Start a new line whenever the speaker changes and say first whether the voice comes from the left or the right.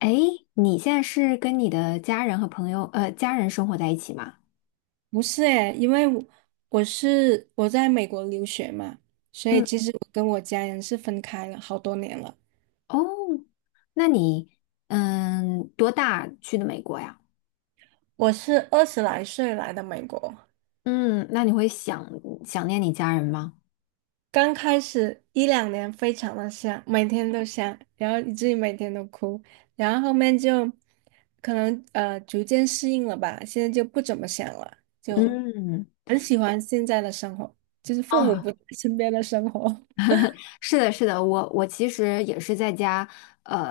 left: 哎，你现在是跟你的家人和朋友，家人生活在一起吗？
right: 不是诶，因为我在美国留学嘛，所以
left: 嗯
right: 其实我跟我家人是分开了好多年了。
left: 哦，那你，多大去的美国呀？
right: 我是二十来岁来的美国，
left: 嗯，那你会想念你家人吗？
right: 刚开始一两年非常的想，每天都想，然后以至于每天都哭，然后后面就可能逐渐适应了吧，现在就不怎么想了，就
left: 嗯，
right: 很喜欢现在的生活，就是父母
left: 哦，
right: 不在身边的生活。
left: 是的，是的，我其实也是在家，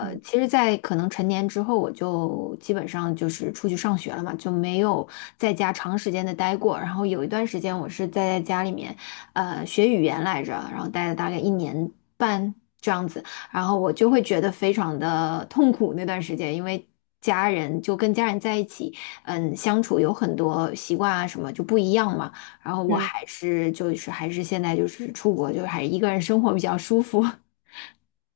right: 嗯
left: 其实，在可能成年之后，我就基本上就是出去上学了嘛，就没有在家长时间的待过。然后有一段时间，我是在家里面，学语言来着，然后待了大概一年半这样子。然后我就会觉得非常的痛苦那段时间，因为家人就跟家人在一起，相处有很多习惯啊什么就不一样嘛。然后我
right: 嗯。
left: 还是就是还是现在就是出国，就是还是一个人生活比较舒服。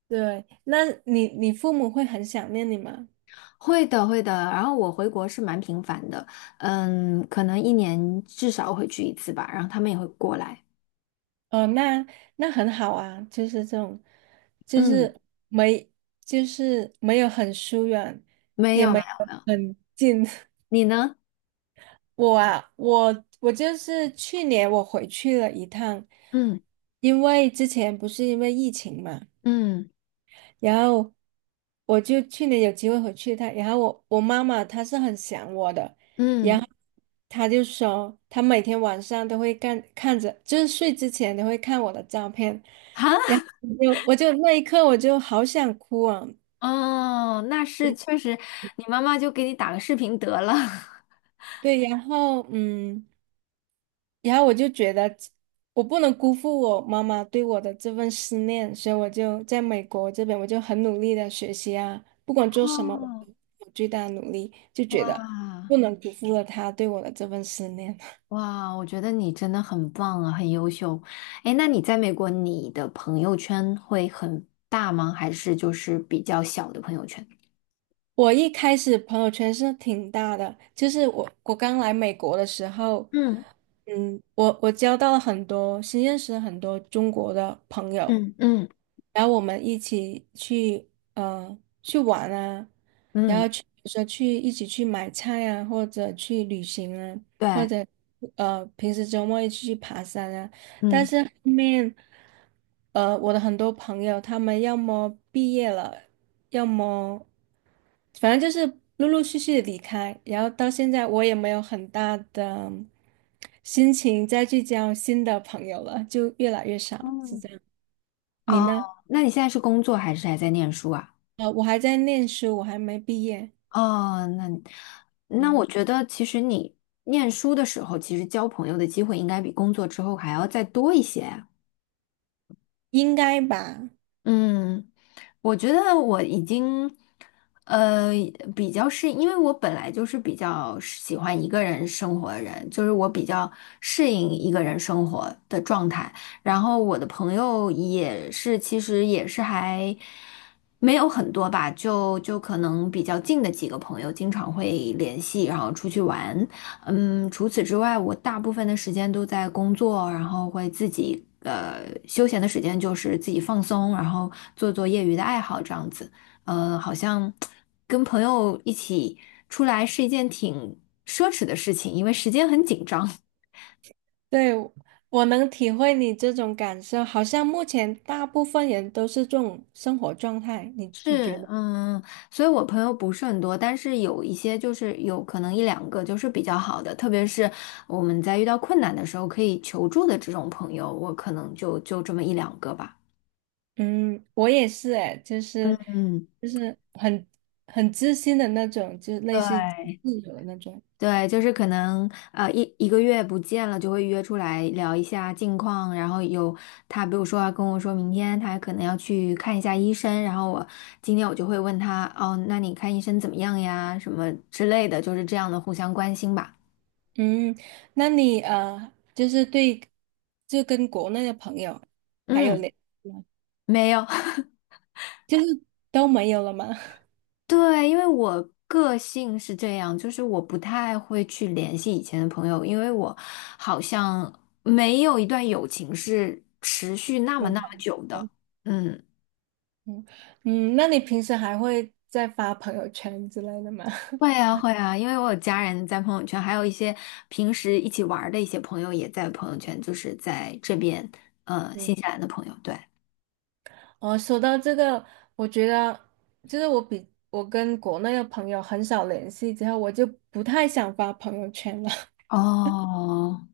right: 对，那你父母会很想念你吗？
left: 会的，会的。然后我回国是蛮频繁的，可能一年至少会去一次吧。然后他们也会过来。
right: 哦，那那很好啊，就是这种，就
left: 嗯，
right: 是没，就是没有很疏远，
left: 没
right: 也
left: 有没
right: 没
left: 有，
right: 有很近。
left: 你呢？
right: 我啊，我就是去年我回去了一趟，
left: 嗯
right: 因为之前不是因为疫情嘛。
left: 嗯
right: 然后我就去年有机会回去一趟，然后我妈妈她是很想我的，然
left: 嗯，
right: 后她就说她每天晚上都会看着，就是睡之前都会看我的照片，
left: 啊，
right: 然后我就我就那一刻我就好想哭啊，
left: 哦，那是确实，你妈妈就给你打个视频得了。
right: 对，然后嗯。然后我就觉得我不能辜负我妈妈对我的这份思念，所以我就在美国这边，我就很努力的学习啊，不管做什么，
left: 哦。
right: 我最大的努力，就觉得
left: 啊。
right: 不能辜负了她对我的这份思念。
left: 哇，我觉得你真的很棒啊，很优秀。哎，那你在美国，你的朋友圈会很大吗？还是就是比较小的朋友圈？
right: 我一开始朋友圈是挺大的，就是我刚来美国的时候，
left: 嗯
right: 嗯，我交到了很多，新认识了很多中国的朋友，
left: 嗯嗯
right: 然后我们一起去呃去玩啊，然
left: 嗯，
right: 后去比如说去一起去买菜啊，或者去旅行啊，或
left: 对，
right: 者平时周末一起去爬山啊，但
left: 嗯
right: 是后面我的很多朋友他们要么毕业了。要么反正就是陆陆续续的离开，然后到现在我也没有很大的心情再去交新的朋友了，就越来越少，是这
left: 嗯。
right: 样。你
left: 哦，
right: 呢？
left: 那你现在是工作还是还在念书啊？
right: 呃，我还在念书，我还没毕业，
left: 哦，那那
right: 嗯，
left: 我觉得其实你念书的时候，其实交朋友的机会应该比工作之后还要再多一些。
right: 应该吧？
left: 嗯，我觉得我已经，呃，比较适，因为我本来就是比较喜欢一个人生活的人，就是我比较适应一个人生活的状态。然后我的朋友也是，其实也是还没有很多吧，就可能比较近的几个朋友经常会联系，然后出去玩。嗯，除此之外，我大部分的时间都在工作，然后会自己休闲的时间就是自己放松，然后做做业余的爱好这样子。好像跟朋友一起出来是一件挺奢侈的事情，因为时间很紧张。
right: 对，我能体会你这种感受，好像目前大部分人都是这种生活状态，你
left: 是，
right: 觉得？
left: 嗯，所以我朋友不是很多，但是有一些就是有可能一两个就是比较好的，特别是我们在遇到困难的时候可以求助的这种朋友，我可能就这么一两个吧。
right: 嗯，我也是哎，就是
left: 嗯。
right: 就是很很知心的那种，就类似于自
left: 对，
right: 由的那种。
left: 对，就是可能一个月不见了，就会约出来聊一下近况。然后有他，比如说要跟我说明天他可能要去看一下医生，然后我今天我就会问他，哦，那你看医生怎么样呀？什么之类的，就是这样的互相关心吧。
right: 嗯，那你，就是对，就跟国内的朋友还有
left: 嗯，
right: 联系吗？
left: 没有。
right: 就是都没有了吗？
left: 对，因为我个性是这样，就是我不太会去联系以前的朋友，因为我好像没有一段友情是持续那 么
right: 嗯，
left: 那
right: 好
left: 么久
right: 的。
left: 的。
right: 嗯
left: 嗯。
right: 嗯，那你平时还会再发朋友圈之类的吗？
left: 会啊，会啊，因为我有家人在朋友圈，还有一些平时一起玩儿的一些朋友也在朋友圈，就是在这边，
right: 嗯，
left: 新西兰的朋友，对。
right: 哦，说到这个，我觉得就是我比我跟国内的朋友很少联系之后，我就不太想发朋友圈了。
left: 哦，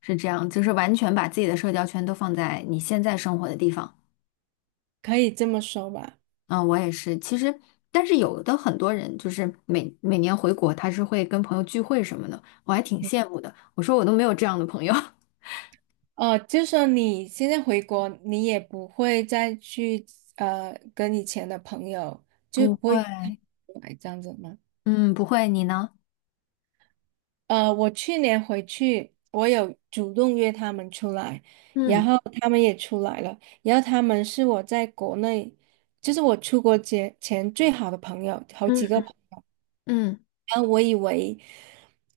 left: 是这样，就是完全把自己的社交圈都放在你现在生活的地方。
right: 可以这么说吧。
left: 嗯，我也是。其实，但是有的很多人就是每年回国，他是会跟朋友聚会什么的，我还挺羡慕的。我说我都没有这样的朋友。
right: 哦，就是说你现在回国，你也不会再去跟以前的朋友，就
left: 不
right: 不
left: 会，
right: 会来这样子吗？
left: 嗯，不会，你呢？
right: 呃，我去年回去，我有主动约他们出来，然
left: 嗯
right: 后他们也出来了，然后他们是我在国内，就是我出国前最好的朋友，好几个
left: 嗯
right: 朋友。
left: 嗯
right: 然后我以为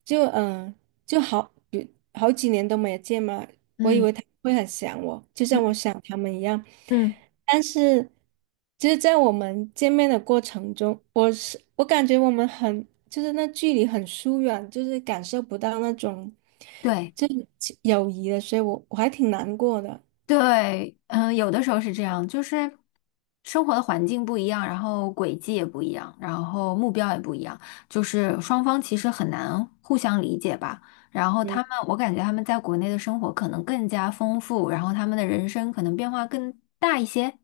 right: 就嗯、呃就好，比好几年都没有见嘛，我以
left: 嗯嗯
right: 为他会很想我，就
left: 嗯
right: 像我想他们一样。
left: 嗯，
right: 但是，就是在我们见面的过程中，我感觉我们很就是那距离很疏远，就是感受不到那种
left: 对。
right: 就是亲友谊的，所以我还挺难过的。
left: 对，嗯，有的时候是这样，就是生活的环境不一样，然后轨迹也不一样，然后目标也不一样，就是双方其实很难互相理解吧。然后他
right: 嗯，
left: 们，我感觉他们在国内的生活可能更加丰富，然后他们的人生可能变化更大一些，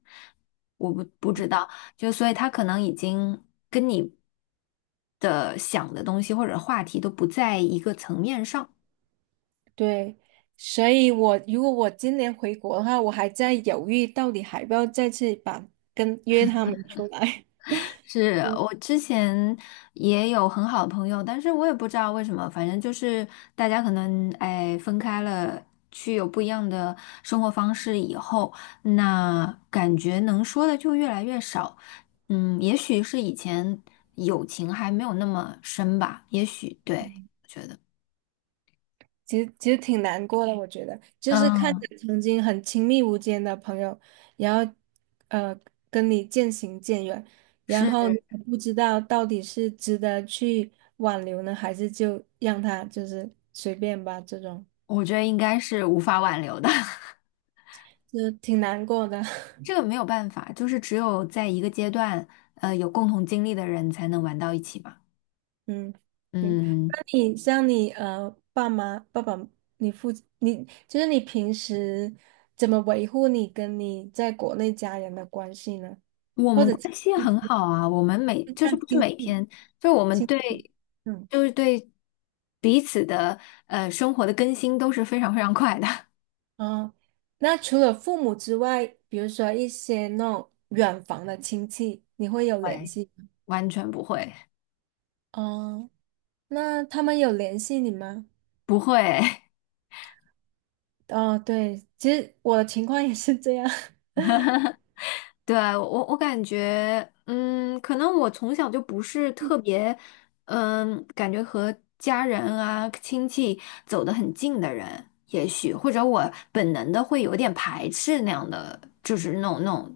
left: 我不知道，就所以他可能已经跟你的想的东西或者话题都不在一个层面上。
right: 对，所以我如果我今年回国的话，我还在犹豫到底还要不要再次跟约他们出来。
left: 是我之前也有很好的朋友，但是我也不知道为什么，反正就是大家可能哎分开了，去有不一样的生活方式以后，那感觉能说的就越来越少。嗯，也许是以前友情还没有那么深吧，也许对，我觉得，
right: 其实挺难过的，我觉得，就是看
left: 嗯，
right: 着曾经很亲密无间的朋友，然后呃跟你渐行渐远，然
left: 是，
right: 后你也不知道到底是值得去挽留呢，还是就让他就是随便吧，这种
left: 我觉得应该是无法挽留的，
right: 就挺难过的。
left: 这个没有办法，就是只有在一个阶段，有共同经历的人才能玩到一起嘛。
right: 嗯，行，
left: 嗯，
right: 那你像你爸爸，你父你就是你平时怎么维护你跟你在国内家人的关系呢？
left: 我
right: 或
left: 们
right: 者亲
left: 关系
right: 戚之
left: 很
right: 类？
left: 好啊，我们每
right: 就
left: 就是
right: 像
left: 不是
right: 亲
left: 每
right: 戚。
left: 天，就是我们
right: 亲，历，
left: 对，
right: 嗯，
left: 就是对彼此的生活的更新都是非常非常快的。
right: 啊，那除了父母之外，比如说一些那种远房的亲戚，你会 有联
left: 喂，
right: 系吗？
left: 完全不会，
right: 哦，那他们有联系你吗？
left: 不会。
right: 哦，对，其实我的情况也是这样。
left: 对，我感觉，嗯，可能我从小就不是特别，感觉和家人啊、亲戚走得很近的人，也许或者我本能的会有点排斥那样的，就是那种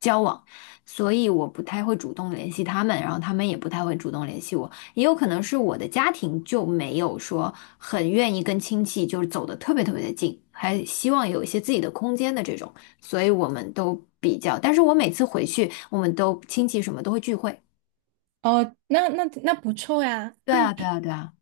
left: 交往，所以我不太会主动联系他们，然后他们也不太会主动联系我，也有可能是我的家庭就没有说很愿意跟亲戚就是走得特别特别的近，还希望有一些自己的空间的这种。所以我们都比较。但是我每次回去，我们都亲戚什么都会聚会。
right: 哦，那那那不错呀。
left: 对啊，对啊，对啊。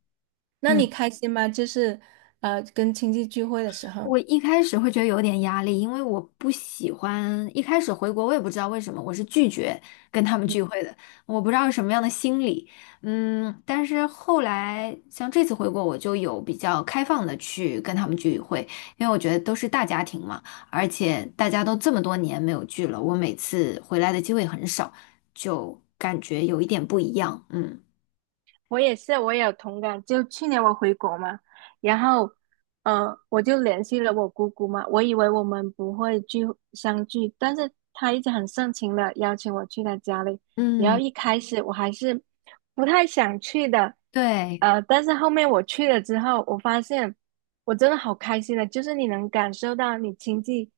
right: 那你
left: 嗯。
right: 开心吗？就是呃，跟亲戚聚会的时候。
left: 我一开始会觉得有点压力，因为我不喜欢一开始回国，我也不知道为什么，我是拒绝跟他们聚会的，我不知道是什么样的心理，嗯，但是后来像这次回国，我就有比较开放的去跟他们聚会，因为我觉得都是大家庭嘛，而且大家都这么多年没有聚了，我每次回来的机会很少，就感觉有一点不一样，嗯
right: 我也是，我也有同感。就去年我回国嘛，然后，嗯，我就联系了我姑姑嘛。我以为我们不会聚相聚，但是她一直很盛情的邀请我去她家里。然后
left: 嗯，
right: 一开始我还是不太想去的，
left: 对，
right: 呃，但是后面我去了之后，我发现我真的好开心的，就是你能感受到你亲戚，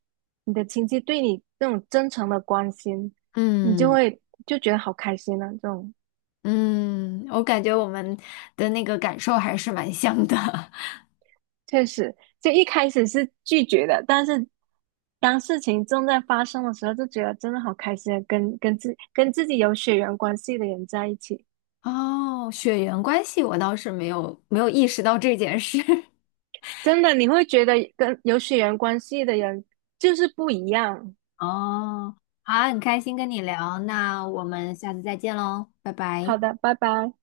right: 你的亲戚对你那种真诚的关心，你就
left: 嗯。
right: 会就觉得好开心啊，这种。
left: 嗯，我感觉我们的那个感受还是蛮像的。
right: 确实，就一开始是拒绝的，但是当事情正在发生的时候，就觉得真的好开心啊，跟自己有血缘关系的人在一起，
left: 哦，血缘关系我倒是没有意识到这件事。
right: 真的你会觉得跟有血缘关系的人就是不一样。
left: 哦，好，很开心跟你聊，那我们下次再见喽，拜
right: 好
left: 拜。
right: 的，拜拜。